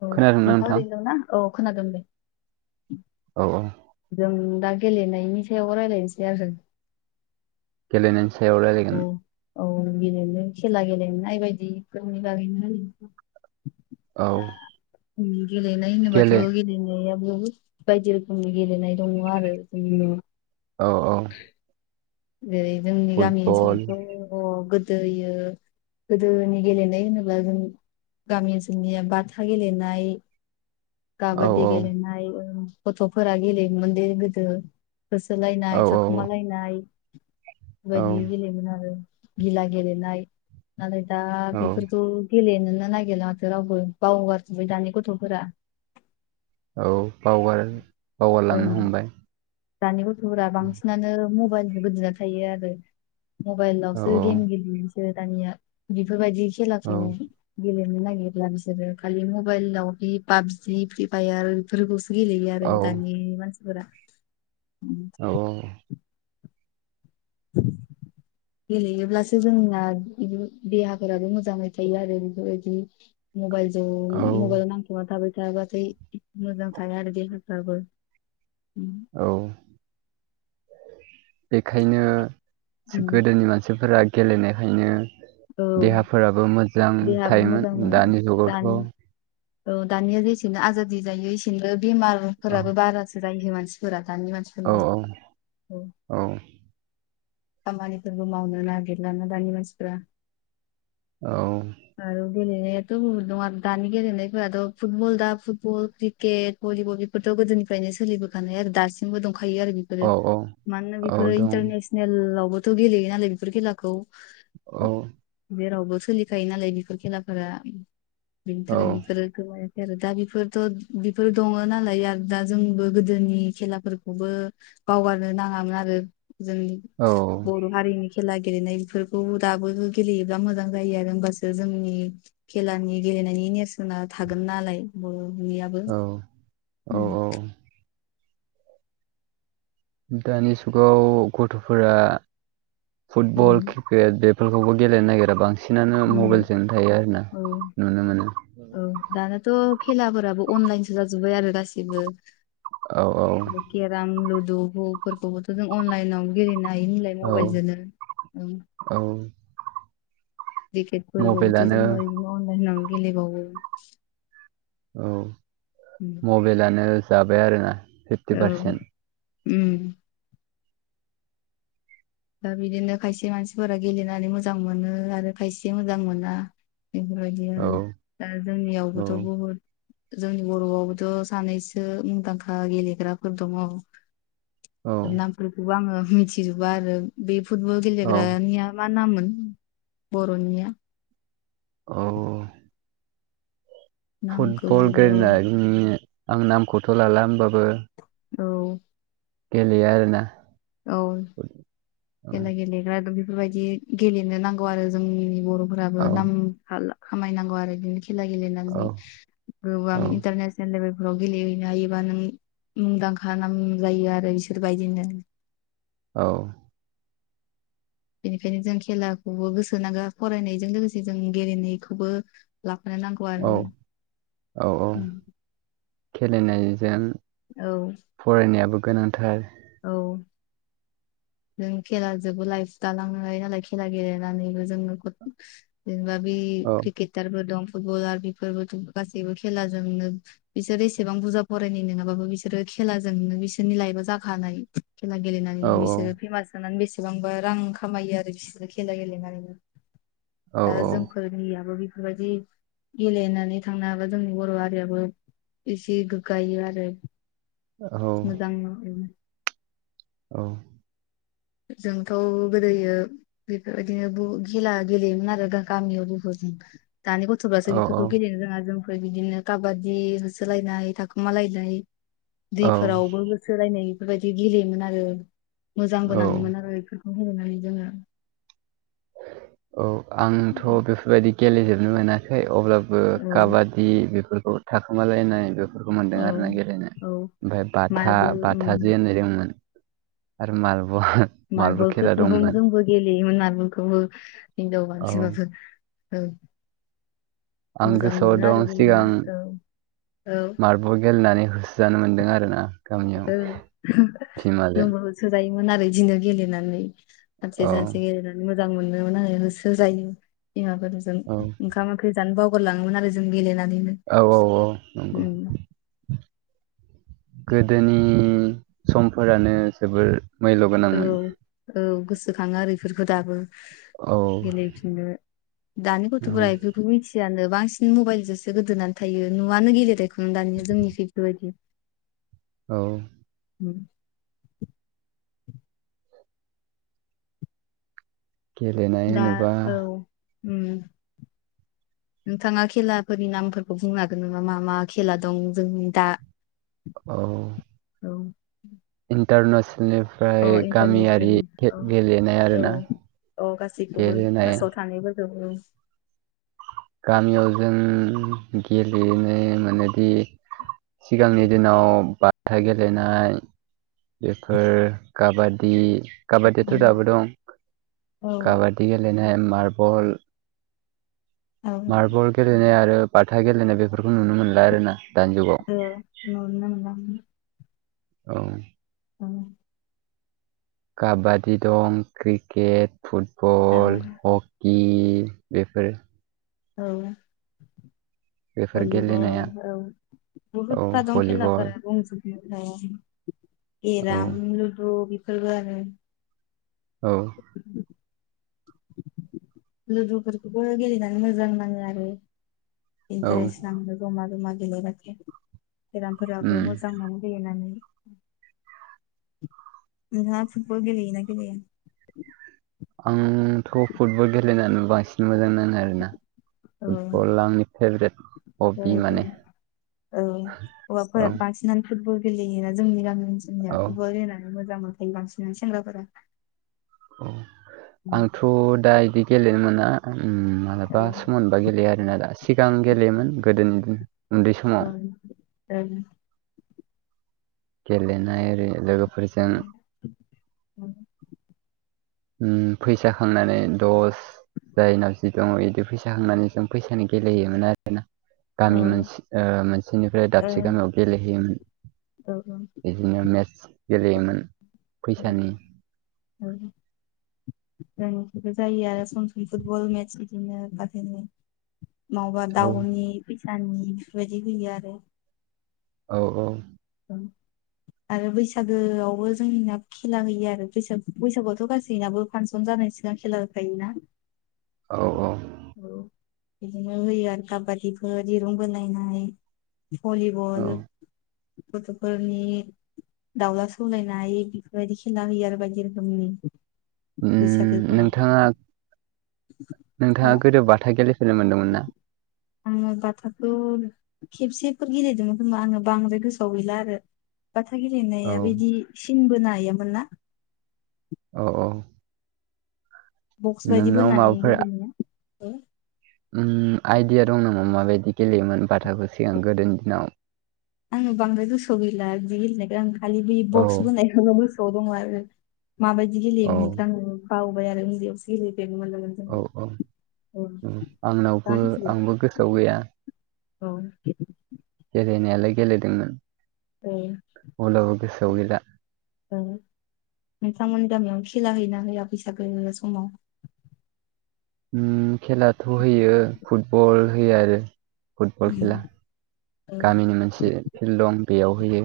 औ नोंथां ओरैनो ना औ खोनादों दे। औ औ जों दा गेलेनायनि सायावबो रायलायनोसै आरो‌। गेलेनायनि सायाव रायलायगोन। औ गेलेनो खेला गेलेनाय बायदिफोरनि बागैनो। औ। गेलनाय होनोबाथ' गेले गेलनाय बायदि रोखोमनि गेलेनाय दङ आरो जों औ औ। जेरै जोंनि गामि फुटबल ओनसोलथ' गोदोयो गोदोनि गेलेनाय होनोब्ला जों गामि जोंनिया बाथा गेलेनाय औ खाबादि औ गेलेनाय गथ'फोरा गेलेयोमोन दि गोदो। औ होसोलायनाय, थाखोमालायनाय औ बेबायदि गेलेयोमोन आरो गिला गेलेनाय नालाय दा औ बेफोरखौ गेलेनोनो नागिरला माथो रावबो। बावगारखोबबाय दानि गथ'फोरा। औ बावगार ओं बावगारलांनो हमबाय। दानि गथ'फोरा बांसिनानो मबाइलजों गोदोना थायो आरो। औ औ मबाइलावसो गेम गेलेयोसो दानिया बेफोरबायदि औ खेलाखौ गेले बिसोरो खालि मबाइल फाबजि फ्रि फायार बेफोरखौसो गेलेयो आरो औ दानि मानसिफोरा। औ। औ। गेलेयोब्लासो जोंना देहाफोराबो मोजाङै थायो आरो बेफोरबायदि मबाइलजो औ मबाइलाव नांथाबाना थाबाय थाबाथाय मोजां थाया आरो देहाफोराबो। औ। [inaudible] बेखायनो गोदोनि मानसिफोरा गेलेनायखायनो औ देहाफोराबो मोजां देहाबो थायोमोन मोजांमोन दानि दानि जुगावथ' औ दानिया जेसेनो आजादि जायो एसेनो बेमारफोराबो बारासो जायो मानसिफोरा दानि औ मानसिफोरनो औ। खामानिफोरबो मावनो नागिरला ना दानि मानसिफोरा। औ। आरो गेलेनायाथ' दङ दानि गेलेनायफोराथ' फुटबल दा फुटबल, क्रिकेट, भलिबल बेथ' गोदोनिफ्रायनो सोलिबोखानाय आरो दासिमबो दं दंखायो आरो बेफोरो औ औ मानोना औ बेफोरो दं इन्टरनेसनेलावबोथ' गेलेयो नालाय बेफोर खेलाखौ औ जेरावबो सोलिखायो नालाय बेफोर खेलाफोरा बिनि औ थाखायनो बेफोरो गो आरो दा बेफोरथ' बेफोर दङ नालाय आरो दा जोंबो गोदोनि खेलाफोरखौबो बावगारनो नाङामोन आरो जों औ बर' हारिनि खेला गेलेनाय बेफोरखौ दाबो गेलेयोब्ला मोजां जायो आरो होमबासो जोंनि खेलानि गेलेनायनि नेरसोन थागोन नालाय नियाबो औ औ औ। दानि जुगाव गथ'फोरा उम फुटबल क्रिकेट बे फोरखौबो गेलेनो नागिरा बांसिनानो उम मबाइलजोंनो थायो आर ना औ नुनो मोनो। थ' खेलाफोराबो अनलाइनसो जाजोब्बाय आरो गासिबो। औ औ केराम, लुदुफोरखौबोथ' जों अनलाइनाव गेलेनो हायो नालाय औ मबाइलजोंनो औ क्रिकेटफोरखौबोथ' मबाइलानो जोङो बिदिनो अनलाइन होननानै गेलेबावो औ मबाइेलानो जाबाय आरोना औ फिफ्टि पारसेन्ट उम। दा बिदिनो खायसे मानसिफोरा गेलेनानै मोजां मोनो आरो खायसे मोजां मोना। बेफोरबायदिनो औ आरो दा औ जोंनियावबोथ' बहुद जोंनि बर'आवबोथ' सानैसो मुंदांखा गेलेग्राफोर दङ। औ नामफोरखौबो आङो मिथिजोबा आरो बे फुटबल औ गेलेग्रानिया मा नामोन बर'निया औ नामखौ फुटबल गेलेनायनि आं नामखौथ' लाला होमबाबो औ। गेलेयो आरोना। औ खेला गेलेग्रा बि बेफोरबायदि गेलेनो नांगौ आरो जोंनि बर'फोराबो औ नाम खाला-खामायनांगौ आरो बिदिनो खेला औ गेलेनानै गोबां इनतायनेसनेल लेबेल फोराव गेलेहैनो हायोबा नों मुंदांखा नाम जायो आरो बिसोर बायदिनो औ। बेनिखायनो जों खेलाखौबो गोसो होनांगो फरायनायजों लोगोसे जों गेलेनायखौबो ला फा नांगौ औ आरो उम उम खेलेनायजों फरायनायाबो गोनांथार औ नों खेला जोबो लाइफ दालाङो हायो नालाय खेला गेलेनानैबो जोंङो जेनेबा बि औ क्रिकेटारबो दं। फुटबलार बेफोरबो गासैबो खेलाजोंनो बिसोर एसेबां बुरजा फरायनाय नङाबाबो बिसोरो खेलाजोंनो बिसोरनि लाइफआ जाखानाय खेला औ गेलेनानैनो बिसोरो थानानै बेसेबांबा रां खामायो आरो बिसोरो खेला औ गेलेनानैनो औ जोंफोरनियाबो बि बेफोर बायदि गेलेनानै थांनो हाबा जोंनि बर' हारियाबो एसे गोग्गायो आरो औ मोजां औ। जोंथ' गोदोयो बेफोर बायदिनो बहुत खेला गेलेयोमोन आरो गामियाव बुहुत। [inaudible] दानि गथ'फ्रासो बेफोरखौ औ गेलेनो रोङा जोंफोर बिदिनो काबादि होसोलायनाय थाखोमा लायनाय औ दैफोरावबो होसो लायनाय बेफोर बायदि गेलेयोमोन आरो मोजां बो औ नाङोमोन आरो बेफोरखौ गेलेनानै जोङो। औ आंथ' बेफोर बायदि गेलेफोरनो मोनाखै अब्लाबो औ काबादि बेफोर थाखुमालायनाय बेखौ बेफोरखौ मोन्दों औ आरोना गेलेनो औ ओमफ्राय बाथा मार्बल उम बाथाजो होननाय दंमोन। आरो माल मारबलफोरखौ जोंबो गेले गोमोन मारबलखौबो हिनजाव औ मानसिबाबो औ। आं मोजां गोसोआव मोनो आरो दं गेलेना सिगां औ औ मार्बल गेलेनानै होसो जानो मोन्दों आरोना। गामियाव ओं टिमाजों जोंबो होसो जायोमोन। इदिनो गेलेनानै सानसे औ सानसे गेलेनानै मोजां मोनोमोन होसो जायो बिमाफोरजों औ ओंखाम ओंख्रि जानो बाव बावगारलाङोमोन आरो‌ जों गेलेनानै। औ औ औ नंगौ। गोदोनि समफोरानो जोबोर मैल' औ गोनांमोन औ गोसोखाङो आरो इफोरखौ दाबो औ गेलेफिननो दानि औ गथ'फोरा बेफोरखौ मिथियानो। बांसिन मबाइलजोंसो गोदोनानै थायो नुयानो गेलेनायखौनो दानिया जोंनि इफोरबायदि। औ। उम। गेलेनाय दा होनोबा औ उम। [inaudible] नोंथाङा खेलाफोरनि नामफोरखौ बुंनो हागोन नामा मा मा खेला दं जोंनि दा औ। औ अ इन्टारनेसनेलनिफ्राय गामियारि इन्टारनेसनेल गेलेनाय आरोना? अ गासैखौबो गेलेनाय गोसोआव थानायबो बुं। गामियाव जों गेलेनो मोनोदि [inaudible] सिगांनि दिनाव बाथा गेलेनाय बेफोर काबादि काबादियाथ' दाबो दं ओ काबादि गेलेनाय मार्बल मार्बल गेलेनाय आरो बाथा गेलेनाय बेफोरखौ नुनो मोनला आरोना। दानि उम जुगाव नुनो मोनला उमहो। औ। औ। काबादि दं क्रिकेट आरो फुटबल हकि बे बेफोर औ। बेफोर भलिबल गेलेनाया औ बहुत औ था दं भलिबल खेलाफोर बुंंजोब ओमफ्राय औ केराम लुदु बेफोरबो आरो। औ [inaudible] लुदुफोरखौबो गेलेनानै मोजां नाङो आरो। औ इन्टारेस्ट नाङो जमा जमा गेलेबाथे बेरामफोराबो उम मोजां मोनो गेलेनानै नोंहा फुतबल गेलेयो ना गेलेया? आंथ' फुटबल गेलेनानो बांसिन मोजां नां ङो आरोना औ फुटबला आंनि फेभरेट औ हबि औ माने। औ हौवाफोरा औ बांसिननानै फुटबल गेलेयोना जोंनि गामि ओनसोलनिया औ फुटबल गेलेनानै मोजां मोनखायो बांसिनानो सेंग्राफोरा। औ औ आं आंथ' दा बिदि गेलेनो मोना उम औ मालाबा सम मोनबा गेलेयो आरोना दा सिगां गेलेयोमोन गोदोनि दिन उन्दै समाव ओं ओ गेलेनाय ओरै लोगोफोरजों उम फैसा खांनानै दस जायनाव जि दङ बिदि फैसा खांनानै जों फैसानि गेलेहयोमोन आरोना। औ गामि मोनसे ओ मोनसेनिफ्राय दाबसे औ गामियाव गेलेहैयोमोन। औ बिदिनो मेटस गेलेयोमोन फैसानि। औ जोंनिथिबो जायो आरो सम सम फुटबल मेटच बिदिनो फारसेनि मावबा औ दाउनि फैसानि बेफोरबायदि होयो आरो। औ औ [inaudible] आरो बैसागोआवबो जोंनिया खेला होयो आरो बैसाग बैसागोआवथ' गासैनाबो फांसन जानाय सिगां खेला होखायोना। औ औ औ बिदिनो होयो आरो काबादिफोर दिरुं बोलायनाय भलिबल औ फथ'फोरनि दाउला सौलायनाय बेफोरबायदि खेला होयो आरो बायदि रोखोमनि। बैसागो उम फोराव। नोंथाङा नोंथाङा गोदो बाथा गेलेफेरनो मोनदोंमोन ना? आङो बाथाथ' खेबसेफोर गेलेदोंमोन खोमा आङो बांद्राय गोसोआव गैला आरो। बाथा गेलेनाया औ बिदि सिन बोनायामोन ना? औ औ बक्स बायदि नोंनाव बोनानै माबाफोर गेलेयोना इखो? उम आइदिया दं नामा माबायदि गेलेयोमोन बाथाखौ सिगां गोदोनि दिनाव? आङो बांद्राय गोसोआव गैला बे गेलेनायखो आं खालि बे औ बक्स बोनायखौ गोसो याव दङो आरो माबायदि औ गेलेयोमोन आङो बावबाय आरो उन्दैयावसो गेले नो मोन्दोंमोन औ औ जोङो। औ उम दा आंनावबो मिथिगौ आंबो गोसोआव गैया औ गेलेनायालाय गेलेदोंमोन औ अब्लाबो गोसोआव गैला। ओं नोंथांमोननि गामियाव खेला होयोना होया बैसागो समाव। उम खेलाथ' होयो फुटबल होयो आरो औ फुटबल खेला। गामिनि मोनसे फिल्ड दं बेयाव होयो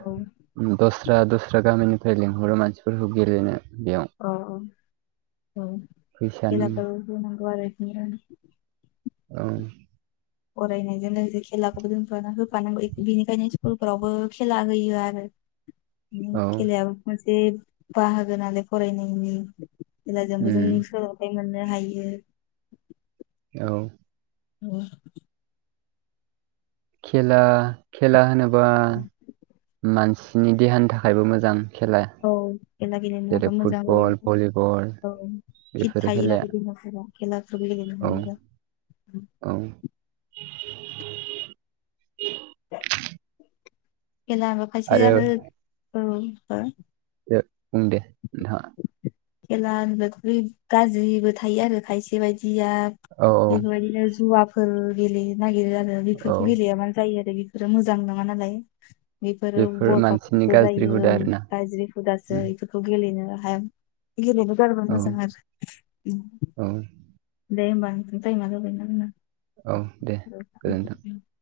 औ दस स्रा दस्रा गामिनिफ्राय लिंहरो मानसिफोरखौ गेलेनो। बेयाव अ अ फैसानि औ [unintelligible] [unintelligible] ओं फरायनायजों लोगोसे खेलाखौबो जोंफ्र होफानांगौ बेनिखायनो स्कुलफोरावबो खेला होयो आरो। [inaudible] खेलायाबो मोनसे बाहागो नालाय फरायनायनि। खेलाजोंबो जों उम सोलोंथाइ मोननो हायो। औ औ खेला खेला होनोबा मानसिनि देहानि थाखायबो मोजां। खेला औ खेला गेलेनो जेरै मोजांबा फुटबल मोनो भलिबल औ फिट बेफोर थायो खेलाया आरो औ बिमाफोरा औ [unintelligible] [inaudible] खेलाबो खायसो आरो औ ओ। बुंं दे दा खेला होनोबथ' गाज्रिबो थायो आरो खायसे बायदि सिया औ बेफोरबायदिनो जुवाफोर गेलेयो। नागिरो आरो बेफोरखौ औ गेले मानो जायो आरो बेफोरो मोजां नङा नालाय। बेफोरो बेफोर बरबद मानसिनि बो गाज्रि जायो हुदा आरोना गाज्रि हुदासो उम, एफोरखौ गेलेनो हाया। गेलेनो गारबा औ मोजां आरो ओम। औ औ दे गोजोनथों [unintelligible]